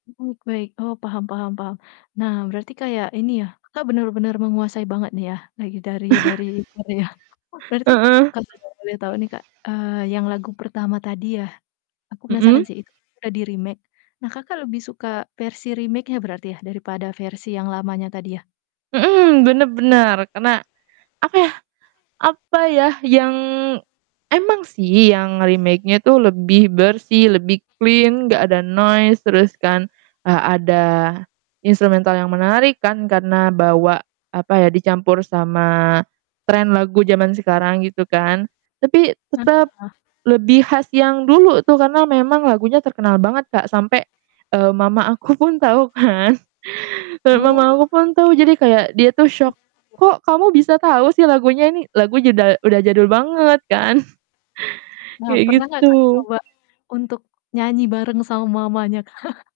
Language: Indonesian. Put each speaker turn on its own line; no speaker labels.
Oke, baik, oh paham paham paham. Nah, berarti kayak ini ya, Kakak bener-bener menguasai banget nih ya, lagi dari dari dari Korea, berarti
Heeh.
kalau boleh tau nih Kak, eee, yang lagu pertama tadi ya, aku penasaran
Mhm.
sih itu tuh udah di remake. Nah, Kakak lebih suka versi remake-nya berarti ya, daripada versi yang lamanya tadi ya?
Mhm, bener bener. Karena apa ya apa ya, yang emang sih yang remake-nya itu lebih bersih, lebih clean gak ada noise, terus kan, eee, ada instrumental yang menarik kan, karena bawa apa ya, dicampur sama trend lagu jaman sekarang gitu kan. Tapi tetep
Heeh.
lebih khas yang dulu tuh, karena memang lagunya terkenal banget Kak, sampe, eee, mama aku pun tau kan, eee, mama
Oh.
aku pun tuh, jadi kayak dia tuh syok
[unintelligible]
"Kok, kamu bisa tau sih lagunya ini?" Lagunya udah udah jadul banget kan.
Nah,
Kayak
pernah gak, Kakak
gitu.
coba untuk nyanyi bareng sama mamanya Kak?